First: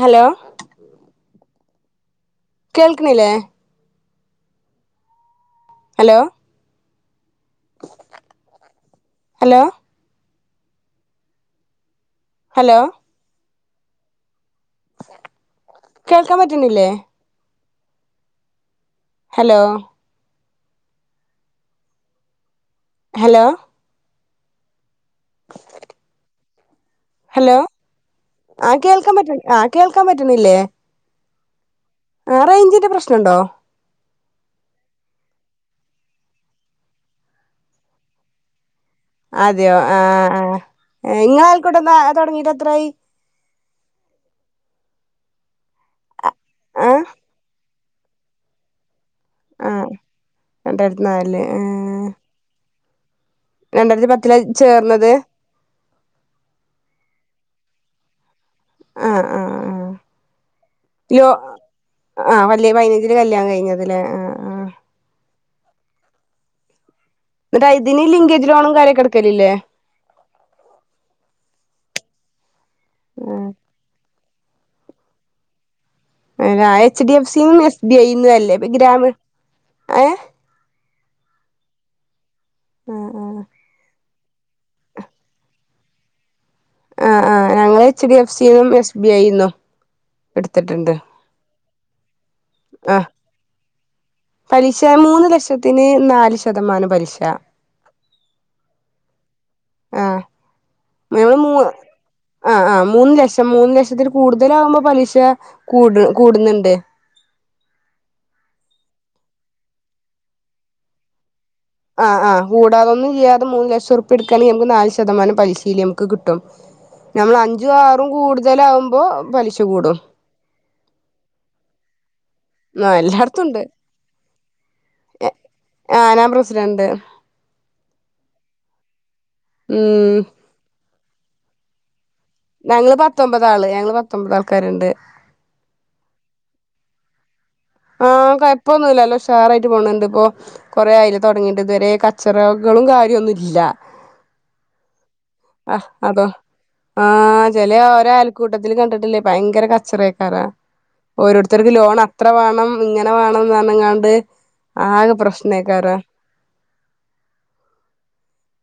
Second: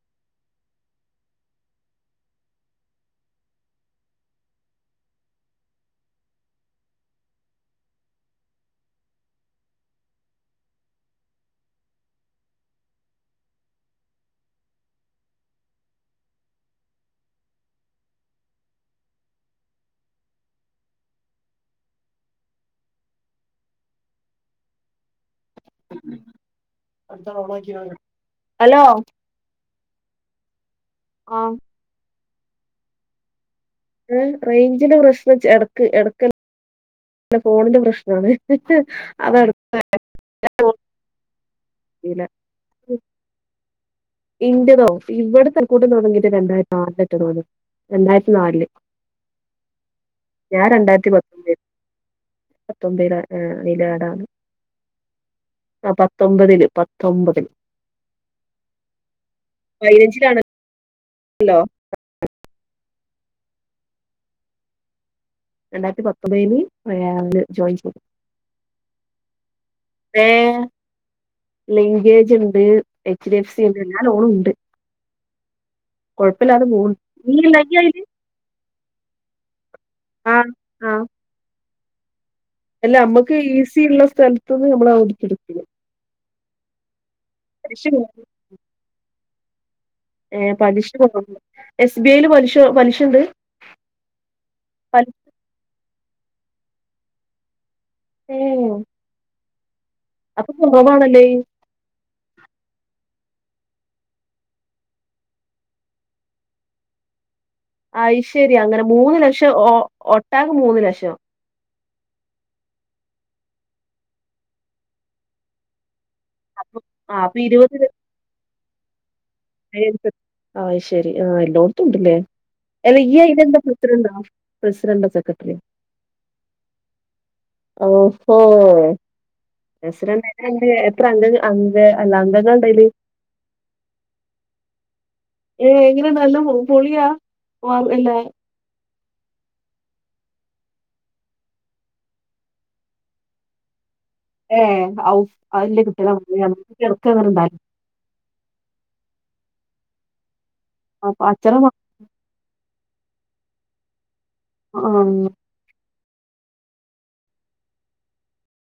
Hello കേൾക്ക്ണില്ലേ hello hello hello കേൾക്കാൻ പറ്റുന്നില്ലേ ഹലോ ഹലോ ഹലോ ആ കേൾക്കാൻ പറ്റ്ണ് ആ കേൾക്കാൻ പറ്റുന്നില്ലേ ആ ആറേഞ്ചിന്റെ പ്രശ്നംണ്ടോ ഏ റേഞ്ചിന്റെ പ്രശ്നം എടക്ക് എ ടക്ക ഫോണിന്റെ പ്രശ്നണ് അതെയോ ആ ആ ഇങ്ങളെ അയൽകൂട്ടം നോക്കിയില്ല തുടങ്ങീട്ട് എത്രായി ഇന്റതോ ഇവിടെത്തെ അയൽക്കൂട്ടം തുടങ്ങിയിട്ട് രണ്ടായിരത്തി ആ ആറിലറ്റ തോന്നുണ്‌ രണ്ടായിരത്തി നാലില് ആഹ ഞാൻ രണ്ടായിരത്തി നാലില് ഏേ തൊമ്പേലാ ഏ അതിലാടാണ് ചേർന്നത് ആ പത്തൊമ്പതില് പത്തൊമ്പതില്. ആഹ് ആഹ് ആഹ് പതിനഞ്ചിലാണല്ലോ ലോ ആഹ് ലേ പതിനഞ്ചില് കല്യാണം കഴിഞ്ഞത്‌ലേ ആ ആ രണ്ടായിരത്തി പത്തൊമ്പതില് പതിനാറിൽ എന്നിട്ട് ജോയിൻ ചെയതു ഇതിന് ലിങ്കേജ് ലോണും കാര്യൊക്കെ എടുക്കലില്ലേ ഏ ലിങ്കേജ് ഉണ്ട് എച്ച് ഡി ആ എഫ് സി ഉണ്ട് എല്ലാ ലോണും ഉണ്ട്. കുഴപ്പമില്ലാതെ അല്ല പോണ് എച്ച് ഡി എഫ് നീ സി ഇല്ല ന്നും നീ എസ് ബി അയില് ഐ ന്നും അല്ലേ ഗ്രാമീ ആഹ് ആഹ് അല്ല നമ്മക്ക് ഈസി ഉള്ള സ്ഥലത്തുന്ന് നമ്മൾ അവടക്ക് ഇടക്ക്ണ്. ആ ആ ഞങ്ങള് എച്ച് ഡി എഫ് സിന്നും എസ് ബി ഐ ന്നും ഏ പലിശ [unintelligible] എസ് ബി ഐ യിൽ പലിശ ആഹ് പലിശണ്ട് പലിശ പലി മൂന്ന് ലക്ഷത്തിന് നാല് ശതമാനം പലിശ ഏ അപ്പൊ കുറവാണല്ലേ. ആ ആഹ് മൂന്ന് ലക്ഷം മൂന്ന് ലക്ഷത്തിൽ കൂടുതല ആകുമ്പോ പലിശ കൂട് കൂടുന്നുണ്ട്. ശരിയാ അങ്ങനെ മൂന്ന് ലക്ഷം ഓ ഒട്ടാക മൂന്ന് ലക്ഷം. ആഹ ആ കൂടാതൊന്നും ഇല്ലാതെ മൂന്ന് ലക്ഷം ഉറ്പ്യട്ക്കാണെങ്കിൽ നമ്മക്ക് നാല് ശതമാനംപലശീല് കിട്ടും അപ്പൊ ആ നമ്മൾ അപ്പൊ അഞ്ചും ആറും കൂടുതലാകുമ്പോ ഐ എഫ് എസ് സി. ആ് ശരി ആഹ് എല്ലോട്ത്തും ഉണ്ട്ല്ലേ. അല്ല ആഹ് ഇയ്യ് എല്ലായിടത്തും അയ്ലെന്താ ഉണ്ട് പ്രസിഡന്റോ പ്രസിഡന്റോ സെക്രട്ടറിയോ ആഹ് ഞാൻ പ്രസിഡന്റ് ഓഹോ ഉം പ്രസിഡന്റ എത്രണ്ട് എത്രഅംഗങ്ങ അംഗ അല്ല അംഗങ്ങളുണ്ടയില് ഞങ്ങള് പത്തൊമ്പതാള് ഞങ്ങള് പത്തൊമ്പത് ആൾക്കാരുണ്ട്. ഏഹ് [unintelligible] ആഹ് കൊയപ്പോന്നുല്ല നല്ല ഉഷാറായിട്ട് പോന്ന്ണ്ട് ഇപ്പോ കൊറേ അയിലെ തൊട്ങ്ങീട്ട് ഇതുവരെ കച്ചറകളും കാര്യമൊന്നുംല്ല. ഏഹ് ഔ ആ് അതിന്റെ കുട്ടികളെ അതോ നമുക്ക് ചെറുക്ക അങ്ങനെ ആഹ് ഉണ്ടായിരുന്നു ചെലെ ഓരോ അയൽക്കൂട്ടത്തില് കണ്ടിട്ടില്ലേപ്പ ഭയങ്കര കച്ചെറയ്ക്കാരം അപ്പൊ അച്ഛനെ ഓരോരുത്തർക്ക് ലോൺ അത്ര വാണം ഇങ്ങനെ വേണംന്ന് പറഞ്ഞ്കാണ്ട് ആകെ പ്രശ്ണെയ്ക്കാരം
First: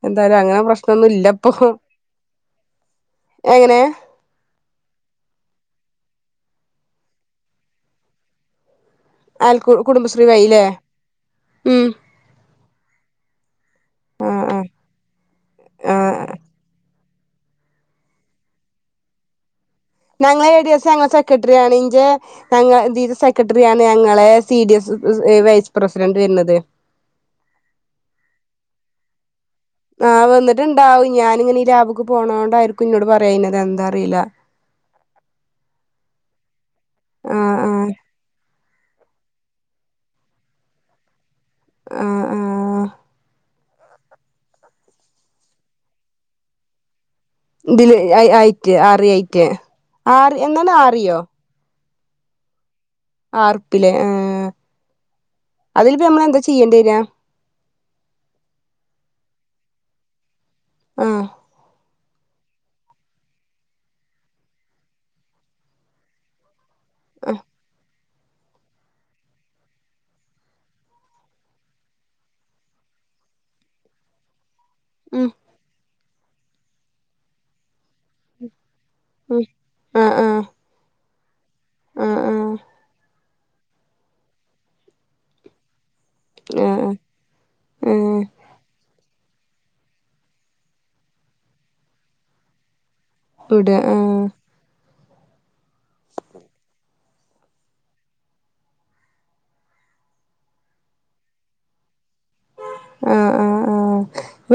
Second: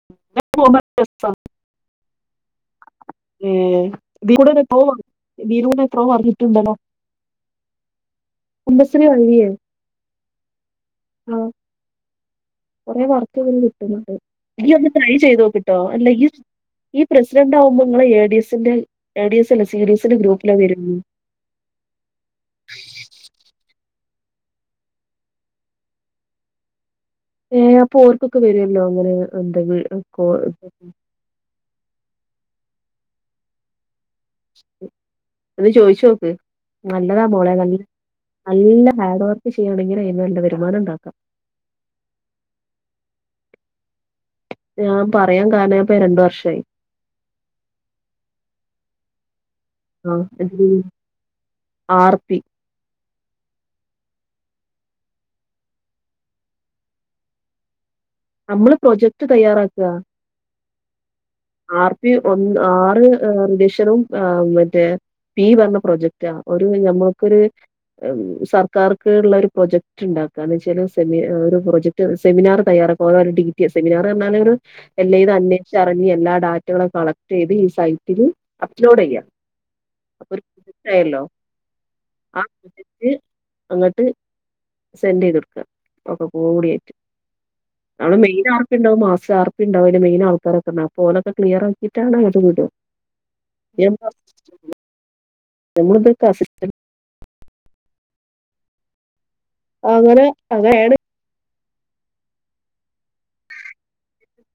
എന്തായാലും അങ്ങനെ പ്രശ്നൊന്നും ഇല്ലപ്പൊ. ഏ എങ്ങനെ ഇതികടെ [unintelligible] ഇതീലൂടെ [unintelligible] ന്തണോ അയൽകുകുടുംബശ്രീ വയിലെ ഉം കുറെേ വർക്ക് കിട്ടണ്ട് ആഹ് ആഹ് ഈ ഒന്ന് ട്രൈ ചെയ്തോക്ട്ടോ അല്ല ആഹ് ഇയ്- ഈ പ്രസിഡന്ററ് ആകുമ്പോ നിങ്ങൾ എ ഡി എസിന്റെ എ ഡി എസ്. അല്ല സി ഡി എസിന്റെ ഞങ്ങളെ ഗ്രൂപ്പിലാ എ, ഡി, എസ്, വരുള്ളൂ ഞങ്ങെളെ സെക്രട്ടറി ആണ് ഇന് ജെ ഞങ്ങ ഇതില്സെക്രട്ടറി ഞാ- - ഞങ്ങളെ C D S vice president വരുന്നത്. ഏ അപ്പൊ ഓർക്കൊക്കെ വരുല്ലോ അങ്ങനെ എന്താ കോ ആഹ് വന്നിട്ടുണ്ടാവും ഞാനി ഈ ലാബക്ക് പോണതോണ്ടായിരിക്കും ഇന്നോട് പറയായിത് എന്താ അറീല. ഒന്ന് ചോയിച്ഓക്ക് നല്ലതാ ആ മോളെ ന ആ നല്ല ഹാർഡ് വർക്ക് ചെയ്യയാണെങ്കിൽ അതിനന് നല്ല വരുമാനം ണ്ടാക്കാം. ആഹ ആഹ ഞാൻ പറയാൻ കാരണം ഞാപ്പം രണ്ട്‌വർഷായി. ഇതില് അറിയെയ്റ്റ് എന്താണ് ആറിയോ? ആർത്തി ആർത്തിലെ ഏ അതിന്പ്പം നമ്മള എന്താ ചെയ്യേണ്ടി വരാ? അമ്മള് പ്രൊജക്ട് തയ്യാറാക്കാ ആഹ് ആർപി ഒന്ന് ആറ് റിജക്ഷനും മറ്റേ പി വന്ന പ്രോജക്റ്റാ ആ നമ്മക്കൊര് സർക്കാർക്ക്ള്ള ഒരു പ്രൊജക്ട് ഇണ്ടാക്കാന്ന് വെച്ചാല് സെമി ഒരു പ്രൊജക്ട് സെമിനാർ തയ്യാറാക്ക ഓ ഡി സെമിനാറർഞ്ഞാലൊരു ഉം എല്ലേതും അന്നേഷ്ക്ച്ച് അ ഞ്ഞ് എല്ലാ ഡാറ്റകളും കളക്ട്യ്ത് ഈ സൈ ഇത് അപ്ലോഡെയ്യാം ഉം ആ ആ അപ്പൊ ഒരു പ്രോജക്ട്യല്ലോ ആ അങ്ങട്ടേക് അങ്ങട്ട് സെൻഡെയ്തൊട്ക്കാ ആ ഒക്കെകൂടൈറ്റ്. ആ നാളെ മെയിനാർപ്പിണ്ടാവും മാസ് സാർപ്പ്ണ്ടാവും ഐൻ്റെ മെയിൻ ആൾക്കാരൊക്കെ അപ്പോ ഓലൊക്കെ ക്ലിയറാക്കിയിട്ടാണ് അങ്ങട്ട് വിടു വിട ആ [inaudible] നമ്മളിതൊക്കെ അസിസ് അങ്ങനെ അങ്ങനേണ് ആഹ്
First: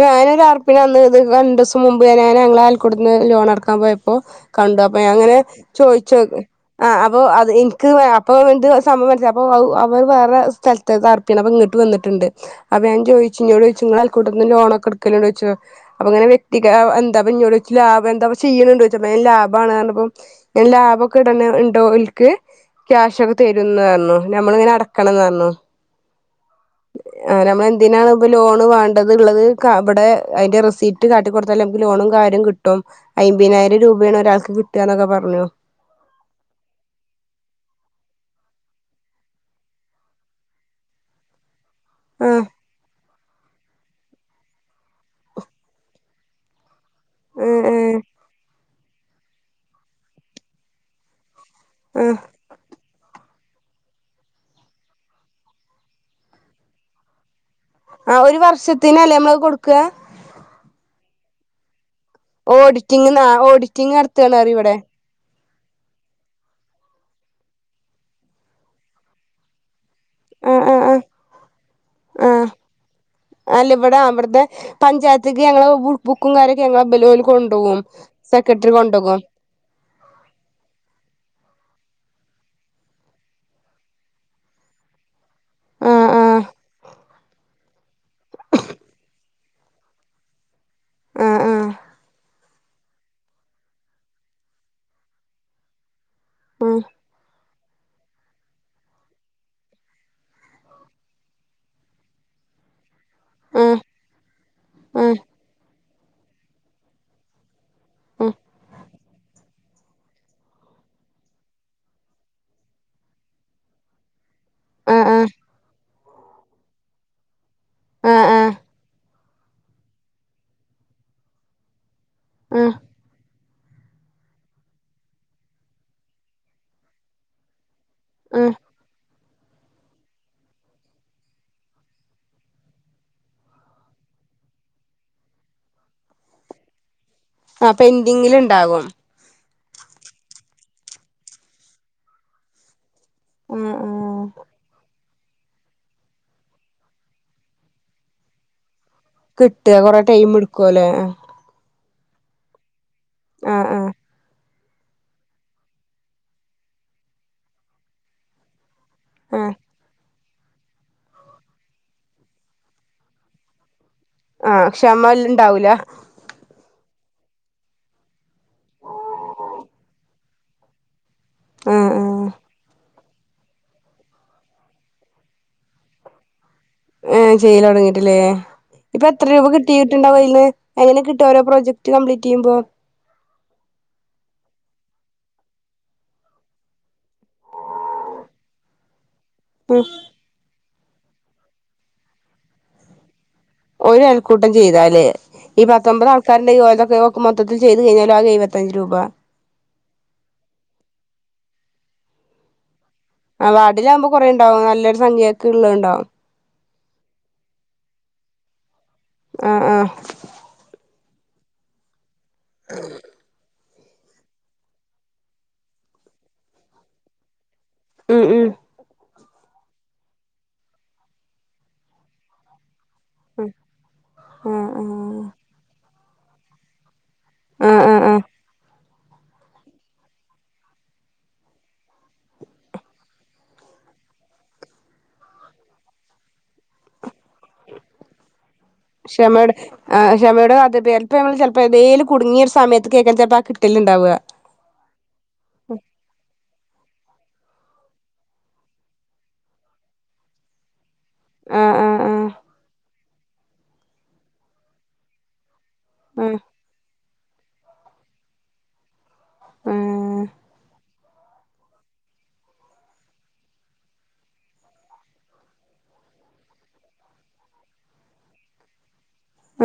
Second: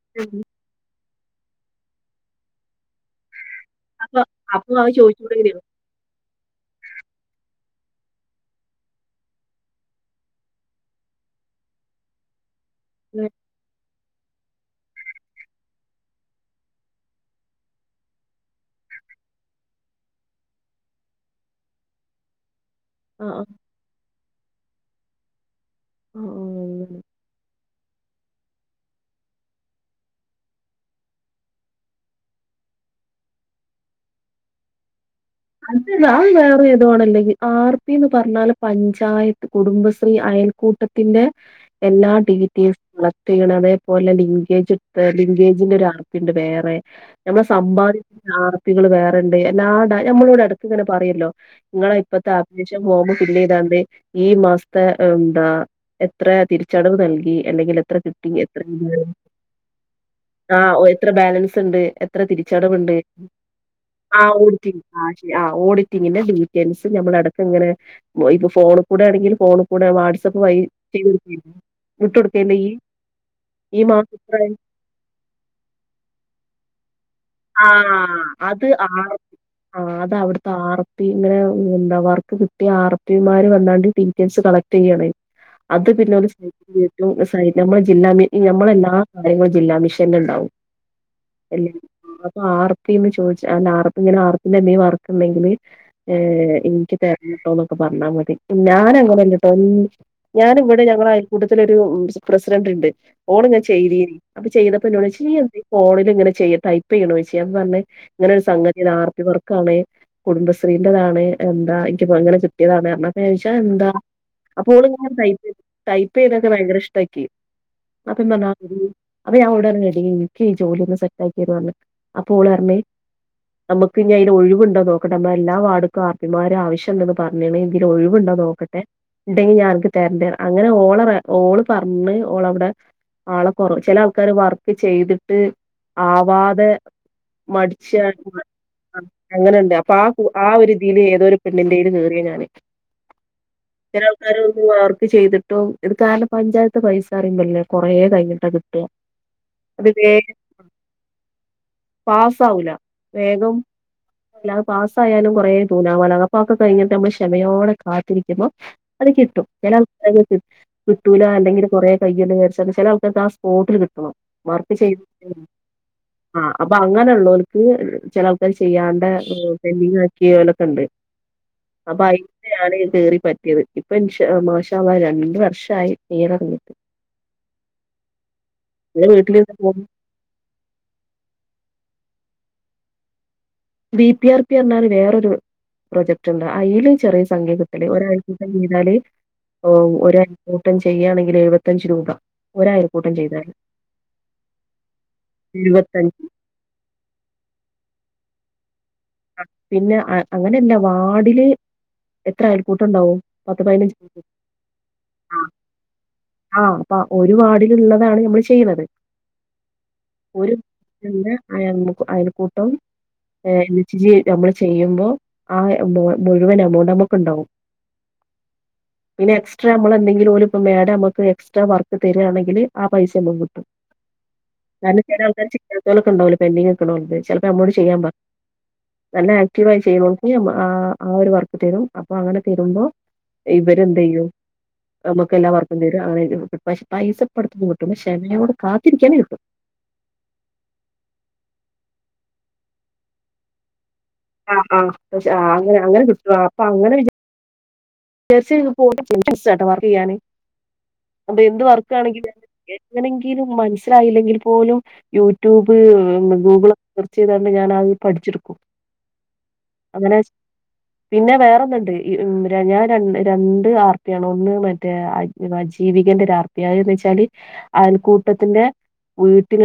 ഞാനൊ ഒരു അർപ്പിന്നത് രണ്ടുസം മുമ്പ് ഞ ഞങ്ങൾടെ ആയൽക്കട്ടത്തിൻ്റെ ലോണട ക്കാ പോയപ്പോ അപ്പൊ അപ്പൊ കണ്ടു അത് അപ്പ ഞാങ്ങനെ ചോദിച്ചൂടെയ്നോ ചോയ്ച്ചു ആ അപ്പോ അത് ഇൻക്ക് അപ്പൊ എന്ത് സംഭംമൻസിലാ അപ്പോ അവര് വേറെ സ്ഥലത്താ ഇത് ആർപ്പാണ് അപ്പോ ഇങ്ങട്ട് വന്നിട്ട ണ്ട് അപ്പ ഞാൻ ആഹ് ചോയ്ച്ചു ഇന്നോടൊയ്ച്ചു ഇങ്ങളെ അയൽ കൂട്ടത്തിന്ന് ലോണൊക്കെ എട്ക്കല്ണ്ടോയ്ച്ചു അപ്പൊ ഇങ്ങനെ വ്യക്തികത എന്താ എന്നോടൊയ്ച്ചു ലാഭഎന്താ ചെയ്യ്ണണ്ടോയ്ച്ചു ലാഭാണർഞ്ഞപ്പ ഇങ്ങെനെ ലാഭൊക്കെ ഇട്ണേ ണ്ടോൽക്ക് ക്യാഷൊക്കെ ആഹ് തരുംന്നർഞ്ഞു നമ്മളിങ്ങനെ അടക്കണംന്നർഞ്ഞു ആഹ് ആഹ് ആ നമ്മളെന്തിനാ ഇപ്പൊ ലോണ് വാ ണ്ട്ള്ളത് ഇവടെ ഐന്റെ റെസീറ്റ് കാട്ടികൊട്ത്താല് നമക്ക് ലോണും കാര്യും കിട്ടും ഐമ്പീനായിരം രൂപ വേണം ഒരാൾക്ക്കിട്ടാ ന്നൊക്കെ പറ [unintelligible] ആർപ്പീന്ന് പറഞ്ഞാല് പഞ്ചായത്ത് കുടുംബശ്രീ അയൽക്കൂട്ടത്തിന്റെ എല്ലാ ആഹ് ഡീറ്റെൽസ് അതേപോലെ ലിങ്കേജൊക്കെ ലിങ്കേജിനൊരാർപ്പിണ്ട് വേറെ നമ്മടെ ആഹ് ആഹ് സമ്പാദിക്കുന്ന ആർപ്പികള് വേറെണ്ട് എല്ലാ ഡാ നമ്മളോടെ എടക്ക്ങ്ങനെ പറയല്ലോ നിങ്ങളെ ആഹ് ഇപ്പത്തെ അപ്ലിലിയേഷം ഫോമ് പിന്നെ ഇതാണ്ട് ഈ മാസത്തെ എന്താ എത്ര തിരിച്ചടവ് നൽകി എല്ലെങ്കി എത്ര ആ കിട്ടി ഒരു എത്രണ്ട് വർഷത്തിനല്ലേ നമ്മള് കൊടുക്കുക ആ എത്ര ബാലൻസ്ണ്ട് ഏത്ര തിരിച്ചടവ്ണ്ട് ഓഡിറ്റിംഗ് ഓഡിറ്റിംഗ് ആ നടത്തുകാണ് പറയും ഇവിടെ ഓഡിറ്റിംഗ് ആ ശെരി ഓഡിറ്റിങ്ങിന്റെ ഡീറ്റെയിൽസ് ഞമ്മളടക്ക്ങ്ങനെ ഇപ്പൊ ഫോണ്കൂടെ ആണെങ്കില് ഫോ ണ്കൂടെ വാട്സആപ്പ് വഴി ആഹ് ആഹ് ആഹ് ചെയ്തൊട്ത്തീനൊ ആഹ് വിട്ടൊട്കേണ്ടോ ഇയ്യ് അല്ല ഇവിടെ അവിട്ത്തെ പഞ്ചായത്ത്ക്ക് ഞങ്ങളെ പുക്കും കാര്യക്കെ ഞങ്ങള ആ അത് ആ കൊണ്ടോകും ആ അത് അവിട്ത്തെ ആർപ്പിങ്ങനെ ഉം എന്താ അവർക്ക് കിട്ടിയ ആർ പിമാര് വന്നാണ്ട് ഡീറ്റെയിൽസ് കളക്ട്യ്യാണ അത് ആഹ് ആഹ് പിന്നെ ജില്ലാ മി ഞമ്മളെല്ലാ കാര്യങ്ങളും ജില്ലാ മിഷൻല് ഇണ്ടാവും ആഹ് എല്ലാ അപ്പൊ ആർപ്പീന്ന് ചോയ്ച്ച അല്ല ആർപ്പിങ്ങനെ ആർപ്പിന്റെന്തേലും വർക്ക്ണ്ടെങ്കില് ഏ ആഹ് ഇൻക്ക് തെ ര്ണട്ടോന്നൊക്കെ പർഞ്ഞാ മതി ഞാനങ്ങനല്ല ട്ടോ ഞാന് ഇവടെ ഞങ്ങള അയൽക്കൂട്ടത്തിലൊരു പ്രസിഡന്റ് ഇണ്ട് ഫോണ്ങ്ങനെ ആഹ് ചെയ്തീനി അപ്പ ആഹ് ചെയ്തപ്പന്നോടോയ്ച്ച് നീ എന്താ ഫോണില്ങ്ങനെ ചെയ്യ് ടൈപ്പെയ്യ്ണോയ്ച്ച് അപ്പ പർഞ്ഞ് ഇങ്ങനൊരു സംഗതാണ് ആർപ്പി വർക്കാണ് കുടുംബശ്രീന്റതാണ് എന്താ എനിക്ക്പ്പോ അങ്ങനെ കിട്ടിയതാണ്ന്നർഞ്ഞപ്പൊ ചോയ്ച്ചു. ആ എന്താ അപ്പോള് ആഹ് ആഹ് ടൈപ്പ് ടൈപ്പെയ്തൊക്കെ ഭയങ്കര ഇഷ്ടാക്കി ആഹ് അപ്പ ആഹ് എന്താണ് ആഹ് ആ [unintelligible] അപ്പഞാൻ ഓളോടർഞ്ഞി എടീ ഇൻക്ക് ഈ ജോലി ഒന്ന് സെറ്റാക്കിരോ അപ്പൊ ആഹ് ഓളർഞ്ഞി നമുക്ക് ഇനി ഐല് ഒഴിവ്ണ്ടോ നോക്കട്ടെ നമ്മ എല്ലാ വർഡ്ർക്കും ആർപ്പിമാരെ ആവശ്യണ്ട്ന്ന് പർഞ്ഞ്ണ് ഇതിലൊ ഒഴിവുണ്ടോ ആഹ് നോക്കട്ടെ ഉണ്ടെങ്കി ഞാൻ അനക്ക് തരണ്ട് അങ്ങനെ ഓള ഓള് പറഞ്ഞ് ഓളവിടെ ആളെ കൊറ ചില ആൾക്കാാര് വർക്ക് ചെയ്തിട്ട് ആവാതെ ആ മടിച്ച പെൻഡിങ്ങില്ണ്ടാകും [inaudible] അങ്ങനെ അപ്പൊ ആ ആ ഒരു രീതിയിയില് ഏതൊരു പെണ്ണിന്റെയില് കേറിയ.. ഞാാന്. ആഹ് ആഹ് ചിലാൾക്കാരെ [unintelligible] ചെയ്തിട്ടും ഇത് കാരണം പഞ്ചായത്ത് പൈസ അറിയുമ്പല്ലേ കുറേ കഴിഞ്ഞിട്ട് കി കിട്ടുക കൊറ ടൈം എടുക്കുവല്ലേ പാസ ആവൂല വേഗം. ആഹ് ആഹ് പാസ്സായാലും കുറേ തൂനാമല അപ്പൊ അക്കെ കഴിഞ്ഞിട്ട് നമ്മൾ ക്ഷമയോടെ കാത്തിരിക്കുമ്പോ അത് കിട്ടും ആഹ് [inaudible] കിട്ടൂല അല്ലെങ്കിൽ കുറേ കയ്യൊ കയച്ച ചില ആൾക്കക്ക് ആ സ്പോട്ടിൽ കിട്ടും ആഹ ക്ഷമ എല്ല ഇണ്ടാവൂല ആ അപ്പൊ അങ്ങനെ ഉള്ളവർക്ക് ചില ആൾക്കാർ ചെയ്യാണ്ട പെന്റിംഗ് ആക്കിയലൊക്കെ ഉണ്ട് ആഹ് അപ്പൊ അയി ആഹ് [unintelligible] ആാണ് കയറി പറ്റിയത് ഇപ്പൊ ഇൻഷ മാശ രണ്ട് വർഷമായി കീറിങ്ങി ഏ ചെയ്യിൽ തുടങ്ങിട്ടില്ലേ ഇപ്പൊ പിന്നെ എത്ര രൂപ വീട്ടിലിരുന്ന് പോകും. കിട്ടിട്ടുണ്ടാവയിൽന്ന് എങ്ങനെ കി ഓരോ പ്രോജക്ട് കംപ്ലീറ്റീയ്യുമ്പോ ബി പി ആർ പി പറഞ്ഞാല് വേറൊരു. പ്രൊജക്റ്റ് ഉണ്ട് അതിൽ ചെറിയ സങ്കേ കിട്ടല് ഒരാഴ്ചീത്തേ ചെയ്താല് ഉം ഒവ് ഒയക്കൂട്ടം ചെയ്യയാണെങ്കിൽ എഴുപത്തഞ്ച് രൂപ ഒരയക്കൂട്ടം ചെയ്ത ഒരാൾക്കൂട്ടം ചെയ്തല്... ഈ പത്തൊമ്പത് എഴുപത്തഞ്ച് ആൾക്കാരുന്റെ യോക്കെ മൊത്തിൽ ചെയ്ത് കഴിഞ്ഞാലോ ആക എഴപത്തഞ്ച് രൂപ പിന്നെ അങ്ങനെയല്ല വാടില് എത്ര അയൽക്കൂട്ടം ഉണ്ടാവും ആ് പത്ത് പതിനഞ്ച് വാഡിലാകുമ്പോ വീട്. കൊറേ ഉണ്ടാവും നല്ലൊരു സംഖ്യക്കെ ഇള്ള ഉണ്ടാവും ആഹ് അപ്പ ഒരു വാടിലള്ളതാണ് നമ്മൾ ചെയ്യുന്നത് ആ.. ആഹ്.. െഅ അയൽക്കൂട്ടം [unintelligible] ഇജ് നമ്മള് ചെയ്യുമ്പോ ആ മുഴുവൻ എമൗണ്ട് നമ്മുക്ക് ഉണ്ടാവും ഉം ഉം.. പിന്നെ എക്സ്ട്രാ നമ്മളെന്തെങ്കിലും ഒരുപ്പ മഡം നമ്മക്ക് എക്സ്ട്രാ വർക്ക് തരിയാണെങ്കിൽ ആ പൈസ മ്മക്ക് കിട്ടും ആഹ് ആഹ് കാര്ണം ചേലെ ആൾക്കാർ ചിയ്യത്തൊലൊക്കെ ഉണ്ടാവില്ലോ പെൻഡിങ് ഒക്കണള്ളത് ചിലപ്പോ അമ്മോട് ആഹ് ചെയ്യാൻ ആഹ് പറ ആഹ് നല്ല ആക്റ്റീവയി ചെയ്തോണ്ട് ആ ആ ഒരു വർക്ക് തരും അപ്പൊ അങ്ങനെ തരുമ്പോ ഇവരെന്തയ്യും നമ്മുക്കെല്ലാം വർക്കും തരും അങ്ങനെ പൈ പൈസ ഇപ്പടുത്തൊന്നും കിട്ടും പക്ഷെ ക്ഷമയോടെ കാത്തിരിക്കാനേ കിട്ടും ക്ഷമയുടെ ആ ക്ഷമയുടെ [unintelligible] അപ്പ ചെൽപ്പ എന്തേലും കുട്ങ്ങിയ ഒരു സമയത്ത് കേക്കരം ചെൽപ്പ ആ കിട്ടല്ണ്ടാവ ആ ആ ഷെ ആ അങ്ങനെ അങ്ങനെ കിട്ടു ആ അപ്പ അങ്ങനെ വി ചേര്ച്ച് പോ [unintelligible] ഇഷ്ടാ ട്ടൊ വർക്കെയ്യാന് അപ്പൊ എന്ത് ആ ആ ആ വർക്കാണെങ്കില് എ ങ്ങനെങ്കിലും മനസ്സിലായില്ലെങ്കിൽ പോലും യൂട്യൂബ് ആ ഗൂഗിൾക്കെ ചെയ്താണ്ട് ഞാൻ അത് പഠിച്ച്ട്ക്കും അങ്ങനെ പിന്നെ വേറൊന്ന്ണ്ട് ഈ ഉ ര ഞാൻ രണ്ട് രണ്ട് ആർപ്പിയാണ് ഒന്ന് മറ്റേ അ ജീവികന്റെ ആർപ്പിയ അന്തെച്ചാല് കൂട്ടത്തിന്റെ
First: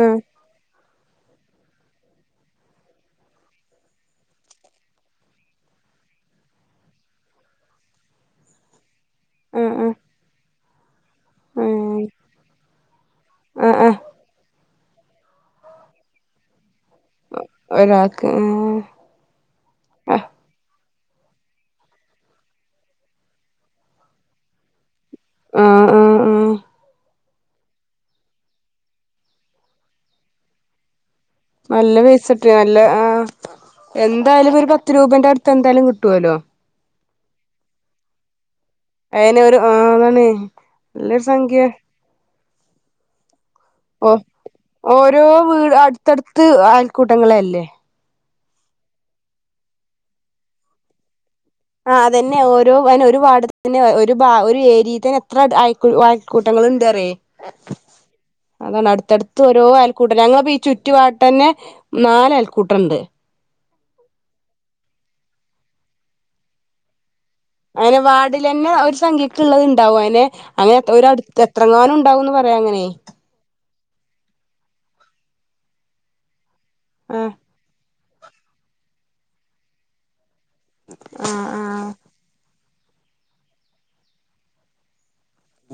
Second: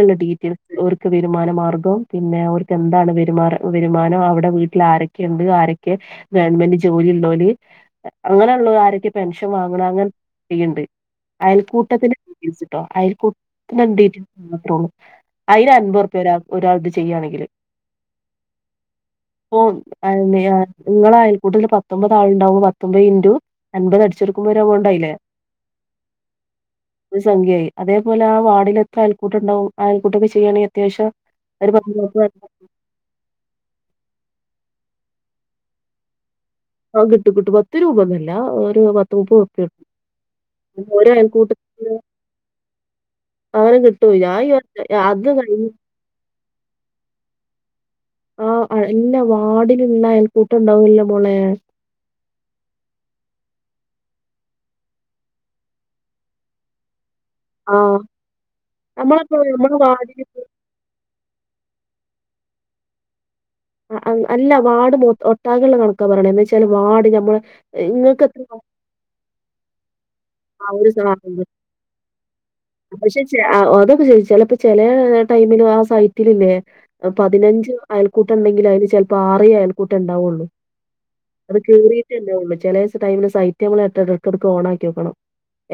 ആ ആ ഡീറ്റെൽസ് ഓർ ക്ക് വെരുമാനമാർഗം പിന്നെ ഓൽക്കെന്താണ് വെരുമാന വരുമാനം അവ്ടെ വീട്ടിലാരൊക്കെണ്ട് ആരെക്കെ ഗവൺമെന്റ് ജോലിള്ളോല് അങ്ങനെള്ളാേലാരൊക്കെ പെൻഷൻ ആ ആ വാങ്ങ്ണ അങ്ങനെ ചെയ്യ്ണ്ട് ആ അയൽക്കൂട്ടത്തിന്റെ റ്റെയിൽസ്ട്ടോ ആ ആ അയൽക്കൂത്തിനെന്തെ ട്ടോ അയ്ന് അൻബൊർപ്യാ ഒരാൾ ഒരാൾത് ചെയ്യണെങ്കില് ഒരാൾക്ക് പ്പോം ആ അയെന്തെയ്യാ ഇങ്ങള അയൽക്കൂട്ടത്ത്‌ല് പത്തൊമ്പതാൾണ്ടാവും പത്തൊമ്പെ ഇന്റു അൻപത് അടിച്ചോട്ക്ക്മ്പോ ഒരു എമൗണ്ടായില്ലേ ആ ആ ആ ഒരു സംഖ്യായി അതേപോലെ ആ വാഡിലെത്ര അയൽക്കൂട്ടണ്ടാവും ആ അയൽക്കൂട്ടൊക്കെ ചെയ്യയാണെങ്കി അത്യാവശ്യം ഒരു പത്ത് നല്ല മുപ്പത് പെയ്സട്ട് ‌ നല്ല ആ എന്തായാലും ഒര് പ ത്ത് രൂപന്റെട്ത്ത് എന്തായാലും കിട്ടോലൊ ആ കിട്ടും കിട്ടും പത്ത് രൂപൊന്നു അല്ല പത്ത് അയിന് ഒരു മുപ്പതുർപ്യാ ആ അതാണ് നല്ലൊരു ഒരയൽകൂട്ടത് സംഖ്യ ന്ന് ഓ ഒറ്റ- ഓരോ അത് കഴി- വീ അട്ത്തട്ത്ത് അയൽക്കൂട്ടങ്ങളെല്ലേ ആ അ ഇല്ല വാഡിലുള്ള അയൽക്കൂട്ടണ്ടാവല്ലാെ മോളേ ആ അതന്നെ ഓരോ അയ്ന് ഒര് വാഡ് തന്നെ ഒരു ബാ ഒര് ഏര്യേ തന്നെ എത്ര അയ അയൽക്കൂട്ടം ത്ണ്ട് അറെയ് ആ അതാണ് നമ്മളപ്പോ അട്ത്തട്ത്ത് ഓരോ നമ്മളെ ആയൽക്കൂട്ട വാർഡിൽ ഞങ്ങപ്പ ഈ ചുറ്റുപാട്ടന്നെ നാല് അയൽക്കൂട്ടണ്ട് ആ അ അല്ല വാഡ് മൊ ഒട്ടാകള്ളെ കണക്കാ പറിണെ എന്താച്ചാല് വാഡ് ഞമ്മള് അയ്നെ വാഡിലെന്നെ ഒര് സംഖ്യക്ക്ള്ളത്ണ്ടാവോ അയ്ന് ആ അങ്ങനെ ഒരു ത്ര സാധനം ഒരട്ത്ത് എത്രങ്ങാനുംണ്ടാവുംന്ന് പറയാ അങ്ങനെ പക്ഷെ ചെ അ അതൊക്കെ ശെരി ചെലപ്പോ ചെലേ ടൈമ്മില് ആ സൈറ്റില്‌ല്ലേ ആഹ് പതിനഞ്ച് അയൽക്കൂട്ടണ്ടെങ്കില് അയ്ല് ചെൽപ്പ ആറേയ് അയൽക്കൂട്ടെണ്ടാവാെള്ളൂ ആഹ് അത് കേറിയിട്ടെണ്ടാവൊള്ളു ചെലേസം ടയ്മിൽ സൈറ്റ് എട്ട ട ട്ക്ക് ഓണാക്ക്യാേക്കണം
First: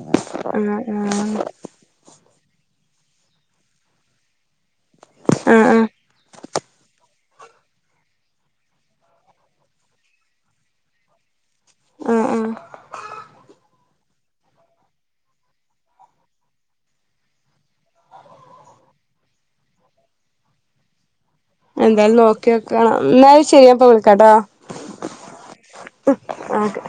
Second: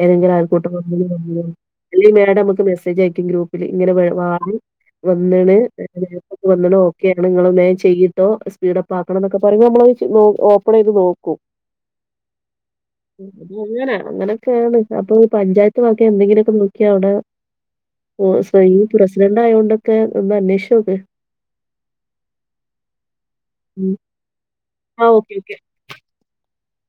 ഏതെങ്കിലും അയൽകൂട്ട [unintelligible] നിന്നീനോ ആഹ് അല്ലെങ്കി മേലങ്ങക്ക് മെസേജയക്കും ഗ്രൂപ്പില് ഇങ്ങനെ വാഡ് വന്ന്ണ് ആഹ് [unintelligible] ണ് ഓകെ നിങ്ങള് വേം ചെയ്യിട്ടോ സ്പീഡപ്പാക്കണം ന്നൊക്കെ പറയുമ്പോ നമ്മളത് ചെ ഓപ്പണെയ്ത് നോക്കു ആഹ് ആഹ് അങ്ങന അങ്ങനെ കേണ് അപ്പൊ പഞ്ചായത്ത് വക എന്തെങ്കിലുക്കെ നോക്കിയാ ഔടെ ഓ സൊ ഇയ്യ് പ്രസിഡന്റായോണ്ടൊക്കെ ഒന്ന് അന്വേഷിച്ചോക് അ എന്തായാലും നോക്ക്യോ ക്ക ന്നാല് ശെരി ഞാൻപ്പൊ മ്മ്. വിളിക്കാട്ടോ ആ. Okay, okay. ആ ഒകെ